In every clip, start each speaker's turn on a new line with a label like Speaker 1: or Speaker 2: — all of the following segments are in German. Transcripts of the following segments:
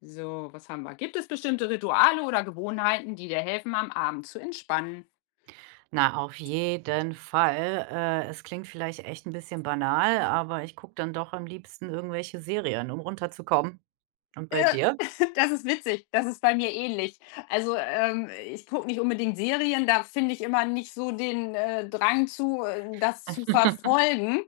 Speaker 1: So, was haben wir? Gibt es bestimmte Rituale oder Gewohnheiten, die dir helfen, am Abend zu entspannen?
Speaker 2: Na, auf jeden Fall. Es klingt vielleicht echt ein bisschen banal, aber ich gucke dann doch am liebsten irgendwelche Serien, um runterzukommen. Und bei dir?
Speaker 1: Das ist witzig, das ist bei mir ähnlich. Also, ich gucke nicht unbedingt Serien, da finde ich immer nicht so den, Drang zu, das zu verfolgen.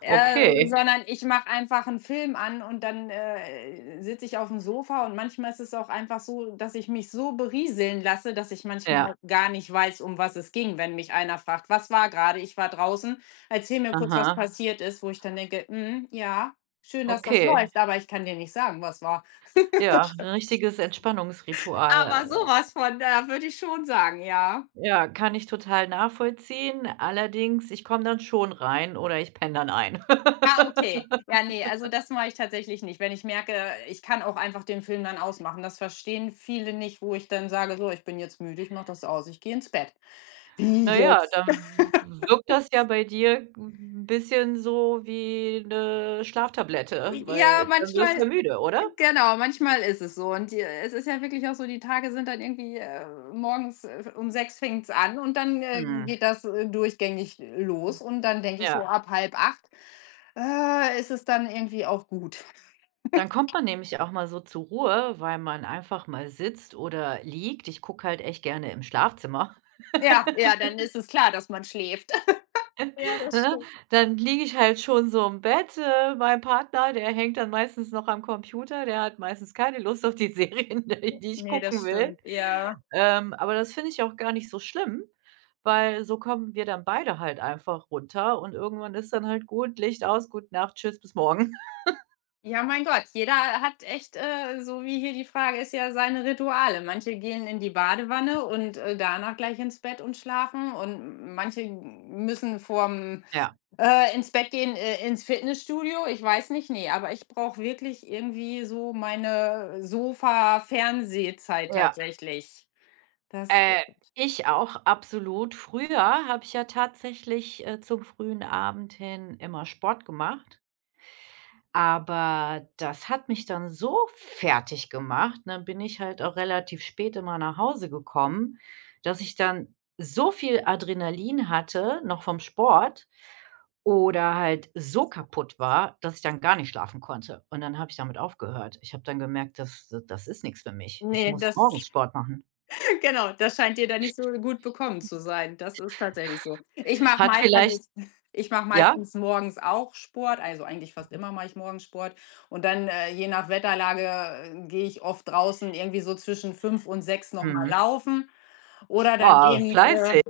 Speaker 2: Okay,
Speaker 1: Sondern ich mache einfach 'n Film an und dann, sitze ich aufm Sofa und manchmal ist es auch einfach so, dass ich mich so berieseln lasse, dass ich
Speaker 2: ja,
Speaker 1: manchmal gar nicht weiß, um was es ging, wenn mich einer fragt: „Was war grade? Ich war draußen. Erzähl mir kurz, was
Speaker 2: aha,
Speaker 1: passiert ist“, wo ich dann denke: „Mhm, ja, schön, dass das
Speaker 2: okay.
Speaker 1: läuft, aber ich kann dir nicht sagen, was war.“
Speaker 2: Ja, 'n richtiges
Speaker 1: Aber so
Speaker 2: Entspannungsritual.
Speaker 1: was von, da würde ich schon sagen, ja.
Speaker 2: Ja, kann ich total nachvollziehen. Allerdings, ich komme dann schon rein oder ich penne dann ein.
Speaker 1: Ah, okay. Ja, ne, also das mache ich tatsächlich nicht. Wenn ich merke, ich kann auch einfach den Film dann ausmachen. Das verstehen viele nicht, wo ich dann sage: „So, ich bin jetzt müde, ich mache das aus, ich gehe ins Bett.“ „Wie
Speaker 2: Na ja,
Speaker 1: jetzt?“
Speaker 2: dann wirkt das ja bei dir 'n bisschen so wie eine Schlaftablette,
Speaker 1: Ja,
Speaker 2: weil dann wirst du
Speaker 1: manchmal,
Speaker 2: ja müde, oder?
Speaker 1: genau, manchmal ist es so und, es ist ja wirklich auch so, die Tage sind dann irgendwie, morgens, um 6 fängt's an und dann,
Speaker 2: Mhm.
Speaker 1: geht das, durchgängig los und dann denke ich so
Speaker 2: Ja,
Speaker 1: ab 7:30, ist es dann irgendwie auch gut.
Speaker 2: dann kommt man nämlich auch mal so zur Ruhe, weil man einfach mal sitzt oder liegt. Ich gucke halt echt gerne im Schlafzimmer,
Speaker 1: Ja, ja, dann ist es klar, dass man schläft. Ja, das
Speaker 2: ne?
Speaker 1: stimmt.
Speaker 2: Dann liege ich halt schon so im Bett. Mein Partner, der hängt dann meistens noch am Computer, der hat meistens keine Lust auf die Serien, die die ich
Speaker 1: Ne, das
Speaker 2: gucken will.
Speaker 1: stimmt, ja.
Speaker 2: Aber das finde ich auch gar nicht so schlimm, weil so kommen wir dann beide halt einfach runter und irgendwann ist dann halt gut, Licht aus, gute Nacht, tschüss, bis morgen.
Speaker 1: Ja, mein Gott, jeder hat echt, so wie hier die Frage ist ja, seine Rituale. Manche gehen in die Badewanne und, danach gleich ins Bett und schlafen und manche müssen vorm,
Speaker 2: Ja,
Speaker 1: ins Bett gehen, ins Fitnessstudio. Ich weiß nicht, nee, aber ich brauche wirklich irgendwie so meine Sofa-Fernsehzeit
Speaker 2: ja.
Speaker 1: tatsächlich. Das
Speaker 2: Äh, Ich auch, absolut. Früher habe ich ja tatsächlich, zum frühen Abend hin immer Sport gemacht, aber das hat mich dann so fertig gemacht, dann bin ich halt auch relativ spät immer nach Hause gekommen, dass ich dann so viel Adrenalin hatte, noch vom Sport oder halt so kaputt war, dass ich dann gar nicht schlafen konnte und dann habe ich damit aufgehört. Ich habe dann gemerkt, das ist nichts für mich. Ich
Speaker 1: nee,
Speaker 2: muss
Speaker 1: das
Speaker 2: morgens Sport machen.
Speaker 1: Genau, das scheint dir dann nicht so gut bekommen zu sein. Das ist tatsächlich so.
Speaker 2: Hat vielleicht
Speaker 1: Ich mache
Speaker 2: ja?
Speaker 1: meistens morgens auch Sport, also eigentlich fast immer mache ich morgens Sport und dann, je nach Wetterlage, gehe ich oft draußen irgendwie so zwischen 5 und 6 noch mal
Speaker 2: Mhm.
Speaker 1: laufen oder dann
Speaker 2: Ah,
Speaker 1: eben,
Speaker 2: fleißig,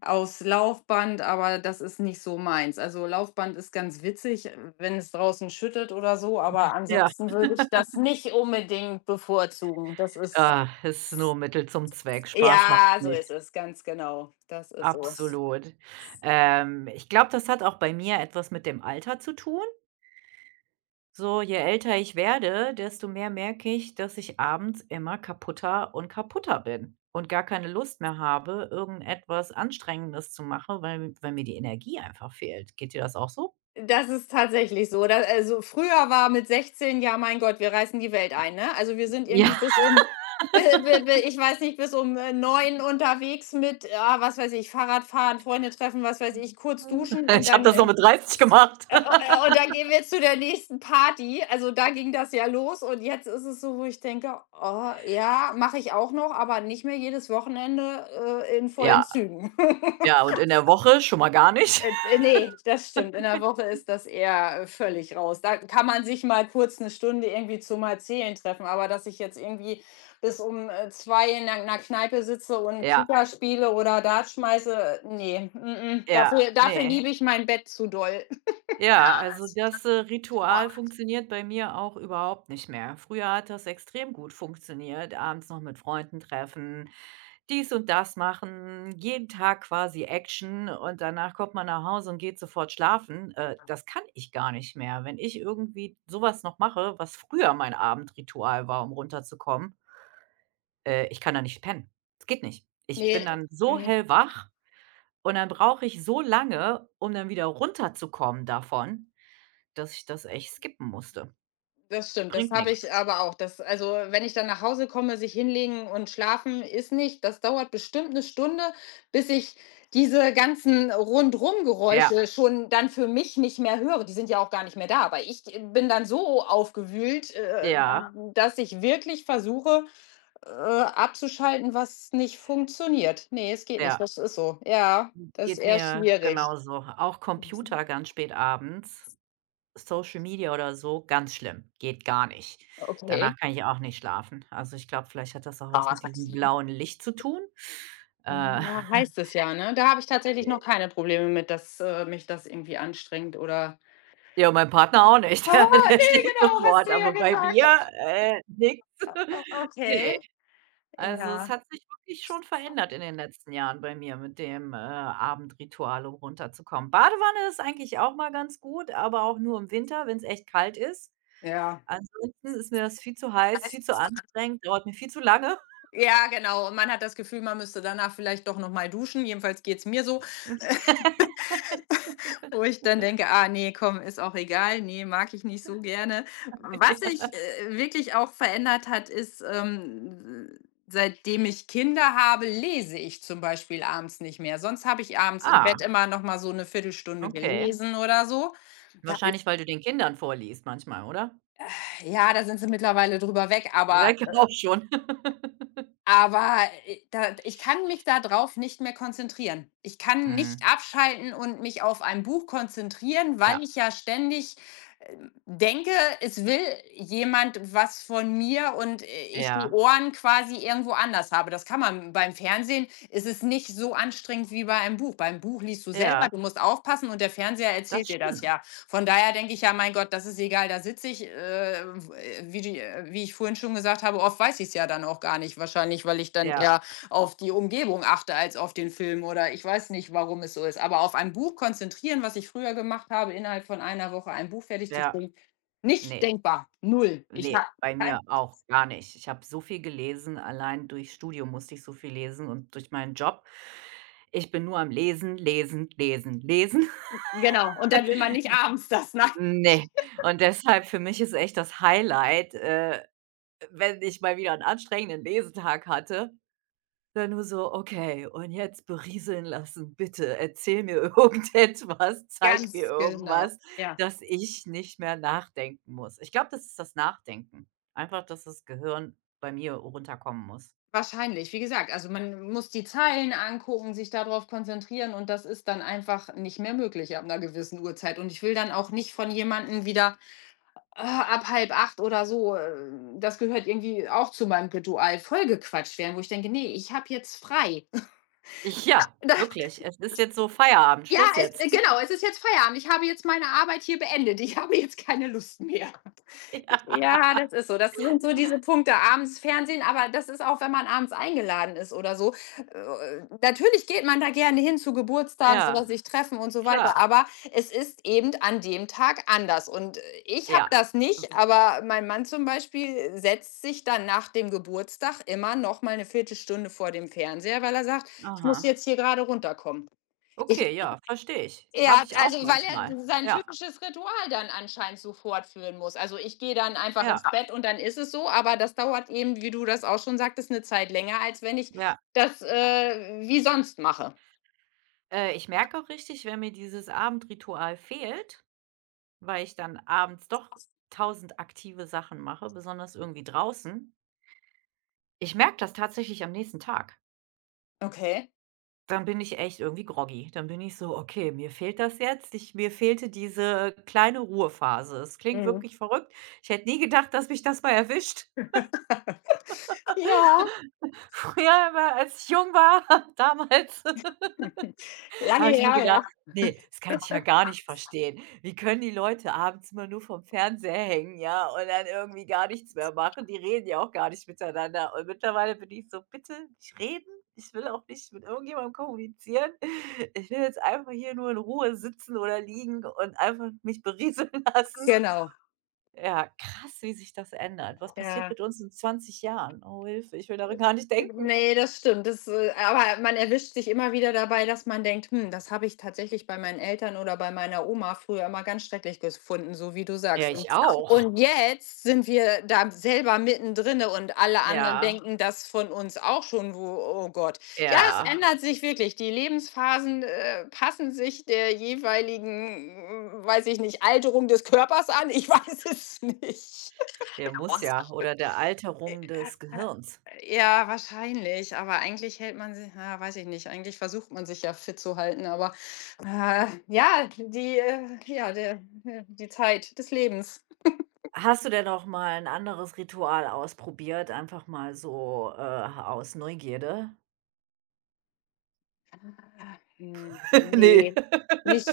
Speaker 1: aufs Laufband, aber das ist nicht so meins. Also, Laufband ist ganz witzig, wenn es draußen schüttet oder so, aber
Speaker 2: ja.
Speaker 1: ansonsten würde ich das nicht unbedingt bevorzugen. Das ist,
Speaker 2: Ah, es ist nur Mittel zum Zweck, Spaß macht's
Speaker 1: ja, so
Speaker 2: nicht.
Speaker 1: ist es, ganz genau. Das ist so.
Speaker 2: Absolut. Ich glaube, das hat auch bei mir etwas mit dem Alter zu tun. So, je älter ich werde, desto mehr merke ich, dass ich abends immer kaputter und kaputter bin und gar keine Lust mehr habe, irgendetwas Anstrengendes zu machen, weil mir die Energie einfach fehlt. Geht dir das auch so?
Speaker 1: Das ist tatsächlich so. Da also, früher war mit 16, ja, mein Gott, wir reißen die Welt ein, ne? Also, wir sind irgendwie
Speaker 2: Ja,
Speaker 1: bis um bi bi bi ich weiß nicht, bis um, 9 unterwegs mit, ah, was weiß ich, Fahrradfahren, Freunde treffen, was weiß ich, kurz duschen
Speaker 2: ich habe das noch mit 30 gemacht.
Speaker 1: und dann gehen wir zu der nächsten Party. Also, da ging das ja los und jetzt ist es so, wo ich denke: „Oh ja, mache ich auch noch, aber nicht mehr jedes Wochenende, in vollen
Speaker 2: Ja,
Speaker 1: Zügen.“
Speaker 2: ja, und in der Woche schon mal gar nicht.
Speaker 1: Ne, das stimmt. In der Woche ist das eher, völlig raus. Da kann man sich mal kurz eine Stunde irgendwie zum Erzählen treffen, aber dass ich jetzt irgendwie bis um, 2 in einer Kneipe sitze und
Speaker 2: Ja.
Speaker 1: Kicker spiele oder Dart schmeiße, ne, mm.
Speaker 2: Ja,
Speaker 1: Dafür
Speaker 2: ne.
Speaker 1: liebe ich mein Bett zu doll.
Speaker 2: Ja, also das, Ritual funktioniert bei mir auch überhaupt nicht mehr. Früher hat das extrem gut funktioniert, abends noch mit Freunden treffen, dies und das machen, jeden Tag quasi Action und danach kommt man nach Hause und geht sofort schlafen. Das kann ich gar nicht mehr. Wenn ich irgendwie so was noch mache, was früher mein Abendritual war, um runterzukommen, ich kann da nicht pennen. Es geht nicht. Ich bin
Speaker 1: Nee.
Speaker 2: dann so
Speaker 1: Ne.
Speaker 2: hellwach und dann brauche ich so lange, um dann wieder runterzukommen davon, dass ich das echt skippen musste.
Speaker 1: Das stimmt, das
Speaker 2: Bringt
Speaker 1: habe
Speaker 2: nix.
Speaker 1: ich aber auch. Das also, wenn ich dann nach Hause komme, sich hinlegen und schlafen ist nicht. Das dauert bestimmt eine Stunde, bis ich diese ganzen
Speaker 2: Ja,
Speaker 1: Rundrum-Geräusche schon dann für mich nicht mehr höre. Die sind ja auch gar nicht mehr da, aber ich bin dann so aufgewühlt,
Speaker 2: ja,
Speaker 1: dass ich wirklich versuche, abzuschalten, was nicht funktioniert. Ne, es geht nicht.
Speaker 2: ja.
Speaker 1: Das ist so. Ja, das ist
Speaker 2: Geht
Speaker 1: eher
Speaker 2: mir
Speaker 1: schwierig.
Speaker 2: genauso. Auch Computer ganz spät abends, Social Media oder so, ganz schlimm, geht gar nicht. Danach
Speaker 1: Okay.
Speaker 2: kann ich auch nicht schlafen. Also, ich glaube, vielleicht hat das auch was mit diesem blauen Licht zu tun. Äh,
Speaker 1: Ja, heißt es ja, ne? Da habe ich tatsächlich noch keine Probleme mit, dass, mich das irgendwie anstrengt oder
Speaker 2: ja, mein Partner auch nicht,
Speaker 1: ah,
Speaker 2: der der
Speaker 1: ne,
Speaker 2: schläft
Speaker 1: genau, hast du
Speaker 2: sofort,
Speaker 1: ja
Speaker 2: aber bei
Speaker 1: gesagt.
Speaker 2: mir, nix.
Speaker 1: O
Speaker 2: Ne.
Speaker 1: Okay,
Speaker 2: Also, es
Speaker 1: ja.
Speaker 2: hat sich wirklich schon verändert in den letzten Jahren bei mir mit dem, Abendritual, um runterzukommen. Badewanne ist eigentlich auch mal ganz gut, aber auch nur im Winter, wenn es echt kalt ist.
Speaker 1: Ja.
Speaker 2: Ansonsten ist mir das viel zu heiß,
Speaker 1: Alles
Speaker 2: viel zu
Speaker 1: ist verantwortlich.
Speaker 2: anstrengend, dauert mir viel zu lange.
Speaker 1: Ja, genau. Und man hat das Gefühl, man müsste danach vielleicht doch noch mal duschen. Jedenfalls geht's mir so. Wo ich dann denke: „Ah nee komm, ist auch egal. Nee, mag ich nicht so gerne.“ Was sich,
Speaker 2: Ja.
Speaker 1: wirklich auch verändert hat, ist, seitdem ich Kinder habe, lese ich zum Beispiel abends nicht mehr. Sonst habe ich abends im
Speaker 2: Ah,
Speaker 1: Bett immer noch mal so eine Viertelstunde
Speaker 2: okay.
Speaker 1: gelesen oder so. Da
Speaker 2: Wahrscheinlich, weil du den Kindern vorliest manchmal, oder?
Speaker 1: Ja, da sind sie mittlerweile drüber weg,
Speaker 2: Wecker auch schon.
Speaker 1: aber, da ich kann mich da drauf nicht mehr konzentrieren. Ich kann nicht
Speaker 2: Mhm.
Speaker 1: abschalten und mich auf ein Buch konzentrieren, weil
Speaker 2: Ja,
Speaker 1: ich ja ständig, denke, es will jemand was von mir und, ich die
Speaker 2: ja,
Speaker 1: Ohren quasi irgendwo anders habe. Das kann man beim Fernsehen ist es nicht so anstrengend wie bei einem Buch. Beim Buch liest du selber,
Speaker 2: ja,
Speaker 1: du musst aufpassen und der Fernseher
Speaker 2: das
Speaker 1: erzählt dir das
Speaker 2: stimmt.
Speaker 1: ja. Von daher denke ich, ja, mein Gott, das ist egal, da sitze ich, wie ich vorhin schon gesagt habe, oft weiß ich es ja dann auch gar nicht, wahrscheinlich, weil ich dann
Speaker 2: Ja,
Speaker 1: eher auf die Umgebung achte als auf den Film oder ich weiß nicht, warum es so ist. Aber auf ein Buch konzentrieren, was ich früher gemacht habe, innerhalb von einer Woche ein Buch fertig zu
Speaker 2: ja,
Speaker 1: bringen, nicht
Speaker 2: nee.
Speaker 1: denkbar, null. Ich,
Speaker 2: Ne,
Speaker 1: ha-
Speaker 2: bei
Speaker 1: kein-
Speaker 2: mir auch gar nicht. Ich habe so viel gelesen, allein durch Studium musste ich so viel lesen und durch meinen Job. Ich bin nur am Lesen, Lesen, Lesen, Lesen.
Speaker 1: Genau, und dann will man nicht abends das, nein,
Speaker 2: Ne, und deshalb für mich ist echt das Highlight, wenn ich mal wieder 'n anstrengenden Lesetag hatte. Dann nur so: „Okay, und jetzt berieseln lassen, bitte. Erzähl mir irgendetwas, zeig mir
Speaker 1: ganz genau,
Speaker 2: irgendwas,
Speaker 1: ja.
Speaker 2: dass ich nicht mehr nachdenken muss.“ Ich glaube, das ist das Nachdenken. Einfach, dass das Gehirn bei mir runterkommen muss.
Speaker 1: Wahrscheinlich, wie gesagt, also man muss die Zeilen angucken, sich darauf konzentrieren und das ist dann einfach nicht mehr möglich ab einer gewissen Uhrzeit. Und ich will dann auch nicht von jemandem wieder, ab halb acht oder so, das gehört irgendwie auch zu meinem Ritual, vollgequatscht werden, wo ich denke: „Nee, ich habe jetzt frei.“
Speaker 2: Ich ja,
Speaker 1: Da
Speaker 2: wirklich. Es ist jetzt so Feierabend,
Speaker 1: Ja,
Speaker 2: Schluss
Speaker 1: es
Speaker 2: jetzt.
Speaker 1: genau, es ist jetzt Feierabend. Ich habe jetzt meine Arbeit hier beendet. Ich habe jetzt keine Lust mehr.
Speaker 2: Ja,
Speaker 1: Ja, das ist so. Das sind so diese Punkte abends Fernsehen, aber das ist auch, wenn man abends eingeladen ist oder so. Natürlich geht man da gerne hin zu Geburtstags
Speaker 2: ja,
Speaker 1: oder sich treffen und so
Speaker 2: klar,
Speaker 1: weiter, aber es ist eben an dem Tag anders. Und, ich habe
Speaker 2: ja.
Speaker 1: das
Speaker 2: Hm,
Speaker 1: nicht, aber mein Mann zum Beispiel setzt sich dann nach dem Geburtstag immer noch mal 'ne Viertelstunde vor dem Fernseher, weil er sagt: „Ich muss
Speaker 2: aha.
Speaker 1: jetzt hier gerade runterkommen.“
Speaker 2: Okay, ja, verstehe ich.
Speaker 1: Ja,
Speaker 2: Habe ich auch
Speaker 1: also weil
Speaker 2: manchmal.
Speaker 1: er sein
Speaker 2: Ja,
Speaker 1: typisches Ritual dann anscheinend so fortführen muss. Also, ich gehe dann einfach ins
Speaker 2: ja,
Speaker 1: Bett und dann ist es so, aber das dauert eben, wie du das auch schon sagtest, 'ne Zeit länger, als wenn ich
Speaker 2: ja.
Speaker 1: das, wie sonst mache.
Speaker 2: Ich merke auch richtig, wenn mir dieses Abendritual fehlt, weil ich dann abends doch tausend aktive Sachen mache, besonders irgendwie draußen. Ich merke das tatsächlich am nächsten Tag.
Speaker 1: Okay.
Speaker 2: Dann bin ich echt irgendwie groggy. Dann bin ich so: „Okay, mir fehlt das jetzt. Ich mir fehlte diese kleine Ruhephase.“ Es klingt
Speaker 1: Mhm.
Speaker 2: wirklich verrückt. Ich hätte nie gedacht, dass mich das mal erwischt.
Speaker 1: Ja.
Speaker 2: Früher immer, als ich jung war, damals.
Speaker 1: Lange
Speaker 2: Habe ich mir
Speaker 1: her, ja.
Speaker 2: gedacht: nee, das kann ich ja gar nicht verstehen. Wie können die Leute abends immer nur vom Fernseher hängen, ja, und dann irgendwie gar nichts mehr machen? Die reden ja auch gar nicht miteinander.“ Und mittlerweile bin ich so: „Bitte nicht reden. Ich will auch nicht mit irgendjemandem kommunizieren. Ich will jetzt einfach hier nur in Ruhe sitzen oder liegen und einfach mich berieseln lassen.“
Speaker 1: Genau,
Speaker 2: Ja, krass, wie sich das ändert. Was passiert
Speaker 1: ja.
Speaker 2: mit uns in 20 Jahren? Oh, Hilfe, ich will daran gar nicht denken.
Speaker 1: Ne, das stimmt. Aber man erwischt sich immer wieder dabei, dass man denkt: „Hm, das habe ich tatsächlich bei meinen Eltern oder bei meiner Oma früher immer ganz schrecklich gefunden“, so wie du sagst.
Speaker 2: Ja,
Speaker 1: Und
Speaker 2: ich auch.
Speaker 1: und jetzt sind wir da selber mittendrin und alle anderen, ja,
Speaker 2: Ja,
Speaker 1: denken das von uns auch schon, wo, oh Gott. Ja, es, ja,
Speaker 2: ja.
Speaker 1: ändert sich wirklich. Die Lebensphasen, passen sich der jeweiligen, weiß ich nicht, Alterung des Körpers an. Ich weiß es nicht.
Speaker 2: Der muss ja. Oder der Alterung des Gehirns.
Speaker 1: Ja, wahrscheinlich, aber eigentlich hält man sich ja, weiß ich nicht, eigentlich versucht man sich ja fit zu halten, aber, ja, der die Zeit des Lebens.
Speaker 2: Hast du denn noch mal ein anderes Ritual ausprobiert, einfach mal so, aus Neugierde?
Speaker 1: Hm,
Speaker 2: Ne.
Speaker 1: ne, nicht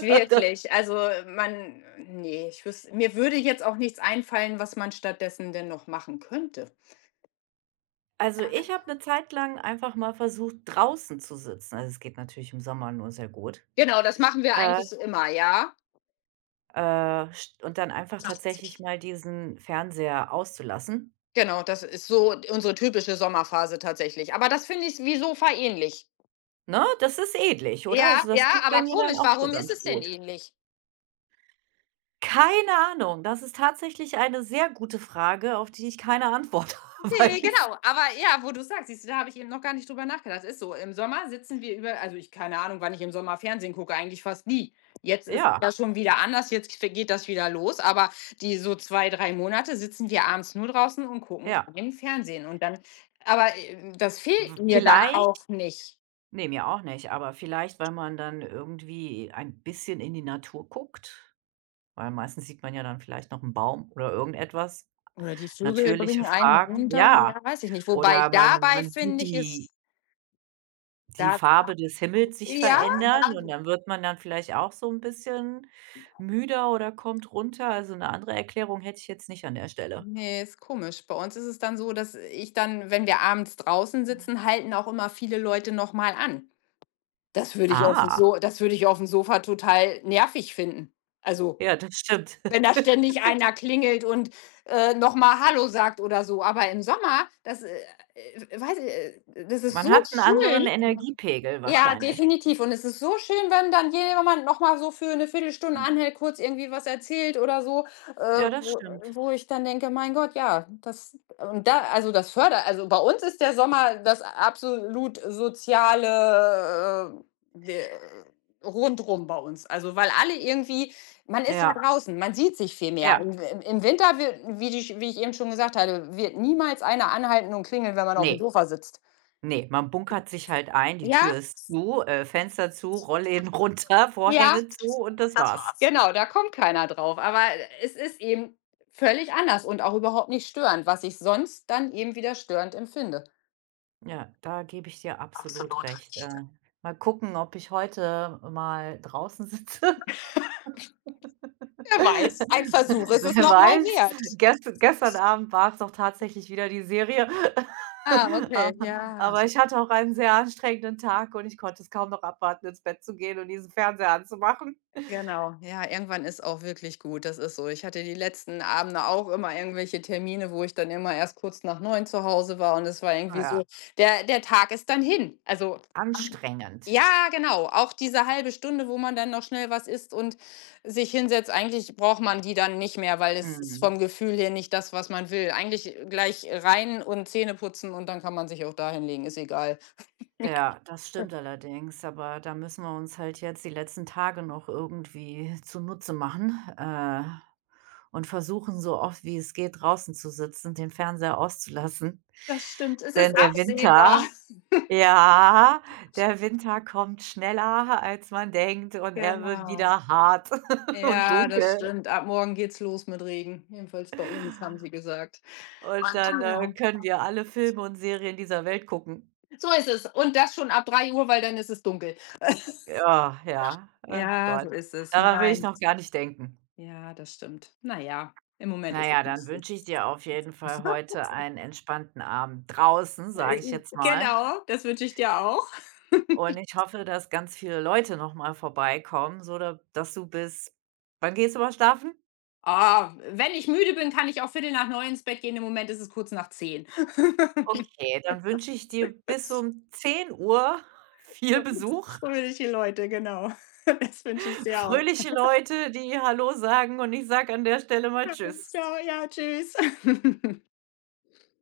Speaker 1: wirklich. Also, man nee, ich wüsste, mir würde jetzt auch nichts einfallen, was man stattdessen denn noch machen könnte.
Speaker 2: Also, ich habe eine Zeit lang einfach mal versucht, draußen zu sitzen. Also, es geht natürlich im Sommer nur sehr gut.
Speaker 1: Genau, das machen wir
Speaker 2: Äh,
Speaker 1: eigentlich immer, ja.
Speaker 2: st und dann einfach
Speaker 1: Ach,
Speaker 2: tatsächlich
Speaker 1: tatsächlich.
Speaker 2: mal diesen Fernseher auszulassen,
Speaker 1: Genau, das ist so unsere typische Sommerphase tatsächlich. Aber das finde ich s wie Sofa ähnlich.
Speaker 2: ne? Das ist ähnlich, oder?
Speaker 1: Ja,
Speaker 2: Also, das
Speaker 1: ja,
Speaker 2: wirkt
Speaker 1: aber
Speaker 2: bei mir
Speaker 1: komisch,
Speaker 2: dann auch so
Speaker 1: warum ist
Speaker 2: ganz
Speaker 1: es denn
Speaker 2: gut.
Speaker 1: ähnlich?
Speaker 2: Keine Ahnung. Das ist tatsächlich eine sehr gute Frage, auf die ich keine Antwort
Speaker 1: Ne,
Speaker 2: weiß.
Speaker 1: genau, aber ja, wo du sagst, siehst du, da habe ich eben noch gar nicht drüber nachgedacht. Ist so, im Sommer sitzen wir über, also, ich keine Ahnung, wann ich im Sommer Fernsehen gucke, eigentlich fast nie. Jetzt ist es
Speaker 2: Ja,
Speaker 1: ja schon wieder anders, jetzt f geht das wieder los, aber die so 2, 3 Monate sitzen wir abends nur draußen und gucken
Speaker 2: ja.
Speaker 1: kein Fernsehen und dann aber, das fehlt
Speaker 2: W
Speaker 1: mir dann
Speaker 2: vielleicht
Speaker 1: auch nicht.
Speaker 2: ne, mir auch nicht, aber vielleicht, weil man dann irgendwie ein bisschen in die Natur guckt, weil meistens sieht man ja dann vielleicht noch einen Baum oder irgendetwas.
Speaker 1: Oder die Vögel
Speaker 2: Natürliche
Speaker 1: bringen einen
Speaker 2: Fragen,
Speaker 1: runter,
Speaker 2: ja.
Speaker 1: ja, weiß ich nicht. Wobei
Speaker 2: Oder man
Speaker 1: dabei
Speaker 2: man sieht
Speaker 1: finde ich
Speaker 2: die
Speaker 1: es
Speaker 2: die
Speaker 1: das,
Speaker 2: Farbe des Himmels sich
Speaker 1: ja?
Speaker 2: verändern und dann wird man dann vielleicht auch so ein bisschen müder oder kommt runter. Also, eine andere Erklärung hätte ich jetzt nicht an der Stelle.
Speaker 1: Ne, ist komisch. Bei uns ist es dann so, dass ich dann, wenn wir abends draußen sitzen, halten auch immer viele Leute noch mal an.
Speaker 2: Ah,
Speaker 1: Das würde ich aufm Sofa total nervig finden. Also,
Speaker 2: ja, das stimmt.
Speaker 1: wenn da ständig einer klingelt und, noch mal „Hallo“ sagt oder so. Aber im Sommer, das, weiß i das ist
Speaker 2: Man
Speaker 1: so
Speaker 2: hat einen anderen
Speaker 1: schön.
Speaker 2: Energiepegel
Speaker 1: Ja,
Speaker 2: wahrscheinlich.
Speaker 1: definitiv. Und es ist so schön, wenn dann jemand noch mal so für 'ne Viertelstunde
Speaker 2: Hm,
Speaker 1: anhält, kurz irgendwie was erzählt oder so, äh,
Speaker 2: ja, das
Speaker 1: wo
Speaker 2: stimmt.
Speaker 1: wo ich dann denke: „Mein Gott, ja, das“ und da, also, das fördert also, bei uns ist der Sommer das absolut soziale, äh, äh, Rundrum bei uns. Also, weil alle irgendwie, man ist ja
Speaker 2: Ja,
Speaker 1: draußen, man sieht sich viel mehr.
Speaker 2: ja.
Speaker 1: Im Winter wird, wie ich eben schon gesagt hatte, wird niemals einer anhalten und klingeln, wenn man aufm
Speaker 2: Nee,
Speaker 1: Sofa sitzt.
Speaker 2: nee, man bunkert sich halt ein, die
Speaker 1: Ja?
Speaker 2: Tür ist zu, Fenster zu, Rollläden runter,
Speaker 1: Ja.
Speaker 2: Vorhänge zu und
Speaker 1: Und
Speaker 2: das
Speaker 1: das
Speaker 2: war's.
Speaker 1: war's. Genau, da kommt keiner drauf. Aber es ist eben völlig anders und auch überhaupt nicht störend, was ich sonst dann eben wieder störend empfinde.
Speaker 2: Ja, da gebe ich dir absolut recht. Mal gucken, ob ich heute mal draußen sitze.
Speaker 1: Wer weiß, ein Versuch ist es
Speaker 2: Wer
Speaker 1: noch mal
Speaker 2: weiß,
Speaker 1: wert.
Speaker 2: gestern Abend war es doch tatsächlich wieder die Serie.
Speaker 1: Ah,
Speaker 2: A
Speaker 1: okay, ja,
Speaker 2: aber ich hatte auch einen sehr anstrengenden Tag und ich konnte es kaum noch abwarten, ins Bett zu gehen und diesen Fernseher anzumachen.
Speaker 1: genau. Ja, irgendwann ist auch wirklich gut, das ist so. Ich hatte die letzten Abende auch immer irgendwelche Termine, wo ich dann immer erst kurz nach neun zu Hause war und es war irgendwie
Speaker 2: Ja,
Speaker 1: so, der Tag ist dann hin. Also,
Speaker 2: anstrengend.
Speaker 1: ja, genau. Auch diese halbe Stunde, wo man dann noch schnell was isst und sich hinsetzt, eigentlich braucht man die dann nicht mehr, weil es ist
Speaker 2: Mhm.
Speaker 1: vom Gefühl her nicht das, was man will. Eigentlich gleich rein und Zähne putzen und dann kann man sich auch da hinlegen, ist egal.
Speaker 2: Ja, das stimmt allerdings, aber da müssen wir uns halt jetzt die letzten Tage noch irgendwie zunutze machen, und versuchen, so oft wie es geht, draußen zu sitzen, den Fernseher auszulassen.
Speaker 1: Das stimmt, es
Speaker 2: Denn
Speaker 1: ist
Speaker 2: der
Speaker 1: absehbar.
Speaker 2: Winter Ja, der Winter kommt schneller, als man denkt, und er wird
Speaker 1: Genau.
Speaker 2: wieder hart und
Speaker 1: Ja, das
Speaker 2: dunkel.
Speaker 1: stimmt. Ab morgen geht's los mit Regen. Jedenfalls bei uns, haben sie gesagt.
Speaker 2: Und
Speaker 1: Und
Speaker 2: dann,
Speaker 1: ja,
Speaker 2: können wir alle Filme und Serien dieser Welt gucken.
Speaker 1: so ist es. Und das schon ab drei Uhr, weil dann ist es dunkel.
Speaker 2: Ja, ja,
Speaker 1: Ja, so
Speaker 2: Gott.
Speaker 1: ist es.
Speaker 2: Daran will ich
Speaker 1: Nein.
Speaker 2: noch gar nicht denken.
Speaker 1: Ja, das stimmt. Na ja, im Moment
Speaker 2: Na
Speaker 1: ist
Speaker 2: ja,
Speaker 1: es nicht
Speaker 2: dann
Speaker 1: so.
Speaker 2: wünsche ich dir auf jeden Fall heute einen entspannten Abend draußen, sage ich jetzt mal.
Speaker 1: Genau, das wünsche ich dir auch.
Speaker 2: Und ich hoffe, dass ganz viele Leute noch mal vorbeikommen, so da dass du bis wann gehst du mal schlafen?
Speaker 1: Ah, wenn ich müde bin, kann ich auch 8:45 ins Bett gehen. Im Moment ist es kurz nach 10.
Speaker 2: Okay, dann wünsche ich dir bis um 10 Uhr viel
Speaker 1: So,
Speaker 2: Besuch,
Speaker 1: so bin ich die Leute, genau. Das wünsche ich dir auch.
Speaker 2: fröhliche Leute, die „Hallo“ sagen und ich sage an der Stelle mal
Speaker 1: Alles,
Speaker 2: „Tschüss“.
Speaker 1: ja, tschüss.